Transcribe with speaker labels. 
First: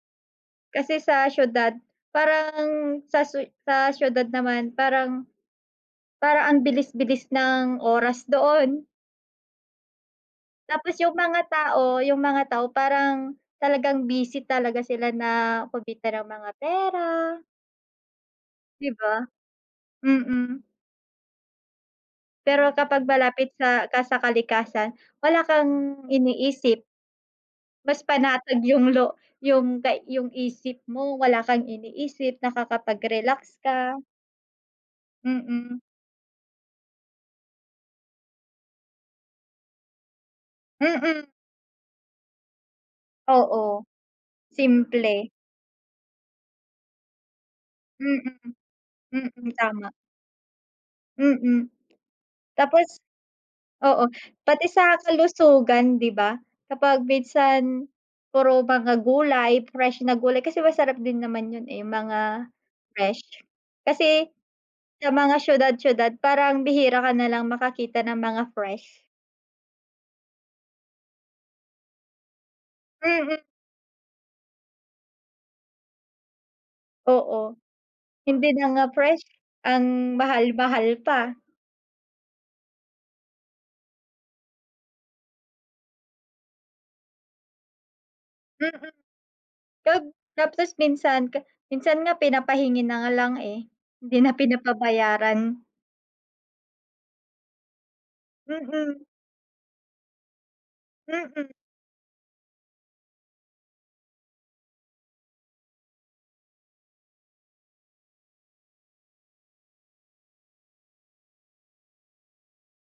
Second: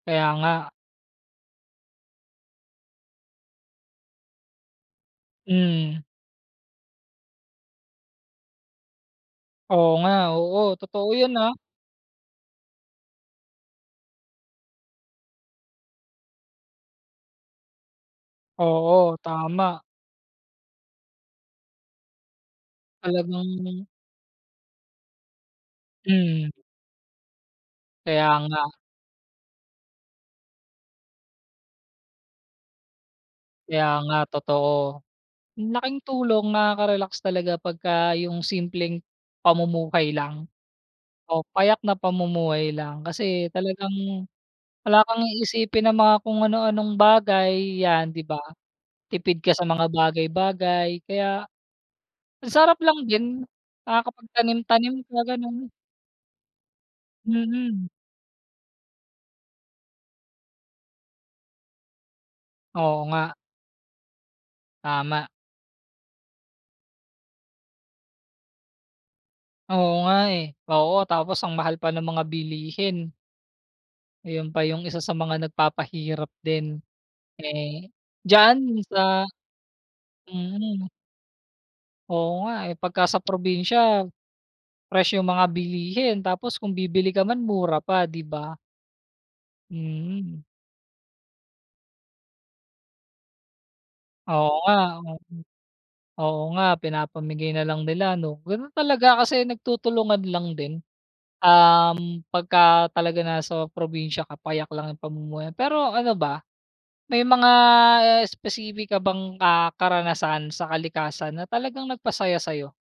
Speaker 1: Kaya nga.
Speaker 2: Kasi sa siyudad parang, sa siyu sa siyudad naman parang
Speaker 1: Hmm.
Speaker 2: parang ang bilis-bilis ng oras doon.
Speaker 1: Oo nga, oo.
Speaker 2: Tapos
Speaker 1: Totoo
Speaker 2: 'yung
Speaker 1: 'yun
Speaker 2: mga
Speaker 1: ah.
Speaker 2: tao, 'yung mga tao, parang talagang busy talaga sila na kumita ng mga pera. 'Di
Speaker 1: Oo,
Speaker 2: ba.
Speaker 1: tama.
Speaker 2: Mm. Pero kapag
Speaker 1: Talagang
Speaker 2: malapit sa ka sa kalikasan wala kang
Speaker 1: Hmm.
Speaker 2: iniisip. Mas
Speaker 1: Kaya
Speaker 2: panatag
Speaker 1: nga.
Speaker 2: 'yung lo 'yung kay 'yung isip mo wala kang iniisip, nakakapag-relax
Speaker 1: Kaya
Speaker 2: ka.
Speaker 1: nga totoo. Ang
Speaker 2: Mm.
Speaker 1: laking tulong, nakaka-relax talaga pagka 'yung simpleng pamumuhay lang,
Speaker 2: Mm.
Speaker 1: o payak na pamumuhay lang. Kasi
Speaker 2: Oo,
Speaker 1: talagang wala kang
Speaker 2: simple.
Speaker 1: iisipin na mga kung ano-anong bagay, 'yan
Speaker 2: Mm,
Speaker 1: 'di ba. Tipid
Speaker 2: mm,
Speaker 1: ka sa mga
Speaker 2: tama.
Speaker 1: bagay-bagay kaya,
Speaker 2: Mm,
Speaker 1: ang sarap
Speaker 2: tapos
Speaker 1: lang din,
Speaker 2: oo, pati sa
Speaker 1: nakakapagtanim-tanim ka, ganun.
Speaker 2: kalusugan 'di ba, kapag
Speaker 1: Mm.
Speaker 2: minsan puro mga gulay, fresh na gulay, kasi masarap din naman 'yun eh, mga
Speaker 1: Oo
Speaker 2: fresh.
Speaker 1: nga.
Speaker 2: Kasi, sa
Speaker 1: Tama.
Speaker 2: mga siyudad-siyudad parang bihira ka na lang makakita ng mga fresh.
Speaker 1: Oo nga eh. Oo, tapos ang mahal pa ng mga bilihin.
Speaker 2: Mm.
Speaker 1: Ayun pa 'yung isa sa mga nagpapahirap din
Speaker 2: Oo,
Speaker 1: eh,
Speaker 2: hindi na
Speaker 1: diyaan
Speaker 2: nga fresh
Speaker 1: sa,
Speaker 2: ang
Speaker 1: mhm.
Speaker 2: mahal-mahal pa.
Speaker 1: Oo nga eh, pagka sa probinsya, fresh 'yung mga bilihin tapos kung bibili ka man mura pa, 'di ba.
Speaker 2: Mm. 'Pag
Speaker 1: Mhm.
Speaker 2: tapos minsan ka minsan nga pinapahingi na nga lang eh. hindi na
Speaker 1: Oo nga, oo.
Speaker 2: pinapabayaran.
Speaker 1: Oo nga, pinapamigay na lang nila 'no, gano'n
Speaker 2: Mm.
Speaker 1: talaga kasi nagtutulungan lang din.
Speaker 2: Mm.
Speaker 1: Um, pagka talaga nasa probinsya ka payak lang 'yung pamumuhay, pero ano ba, may mga specific ka bang, ah, karanasan sa kalikasan na talagang nagpasaya sa'yo?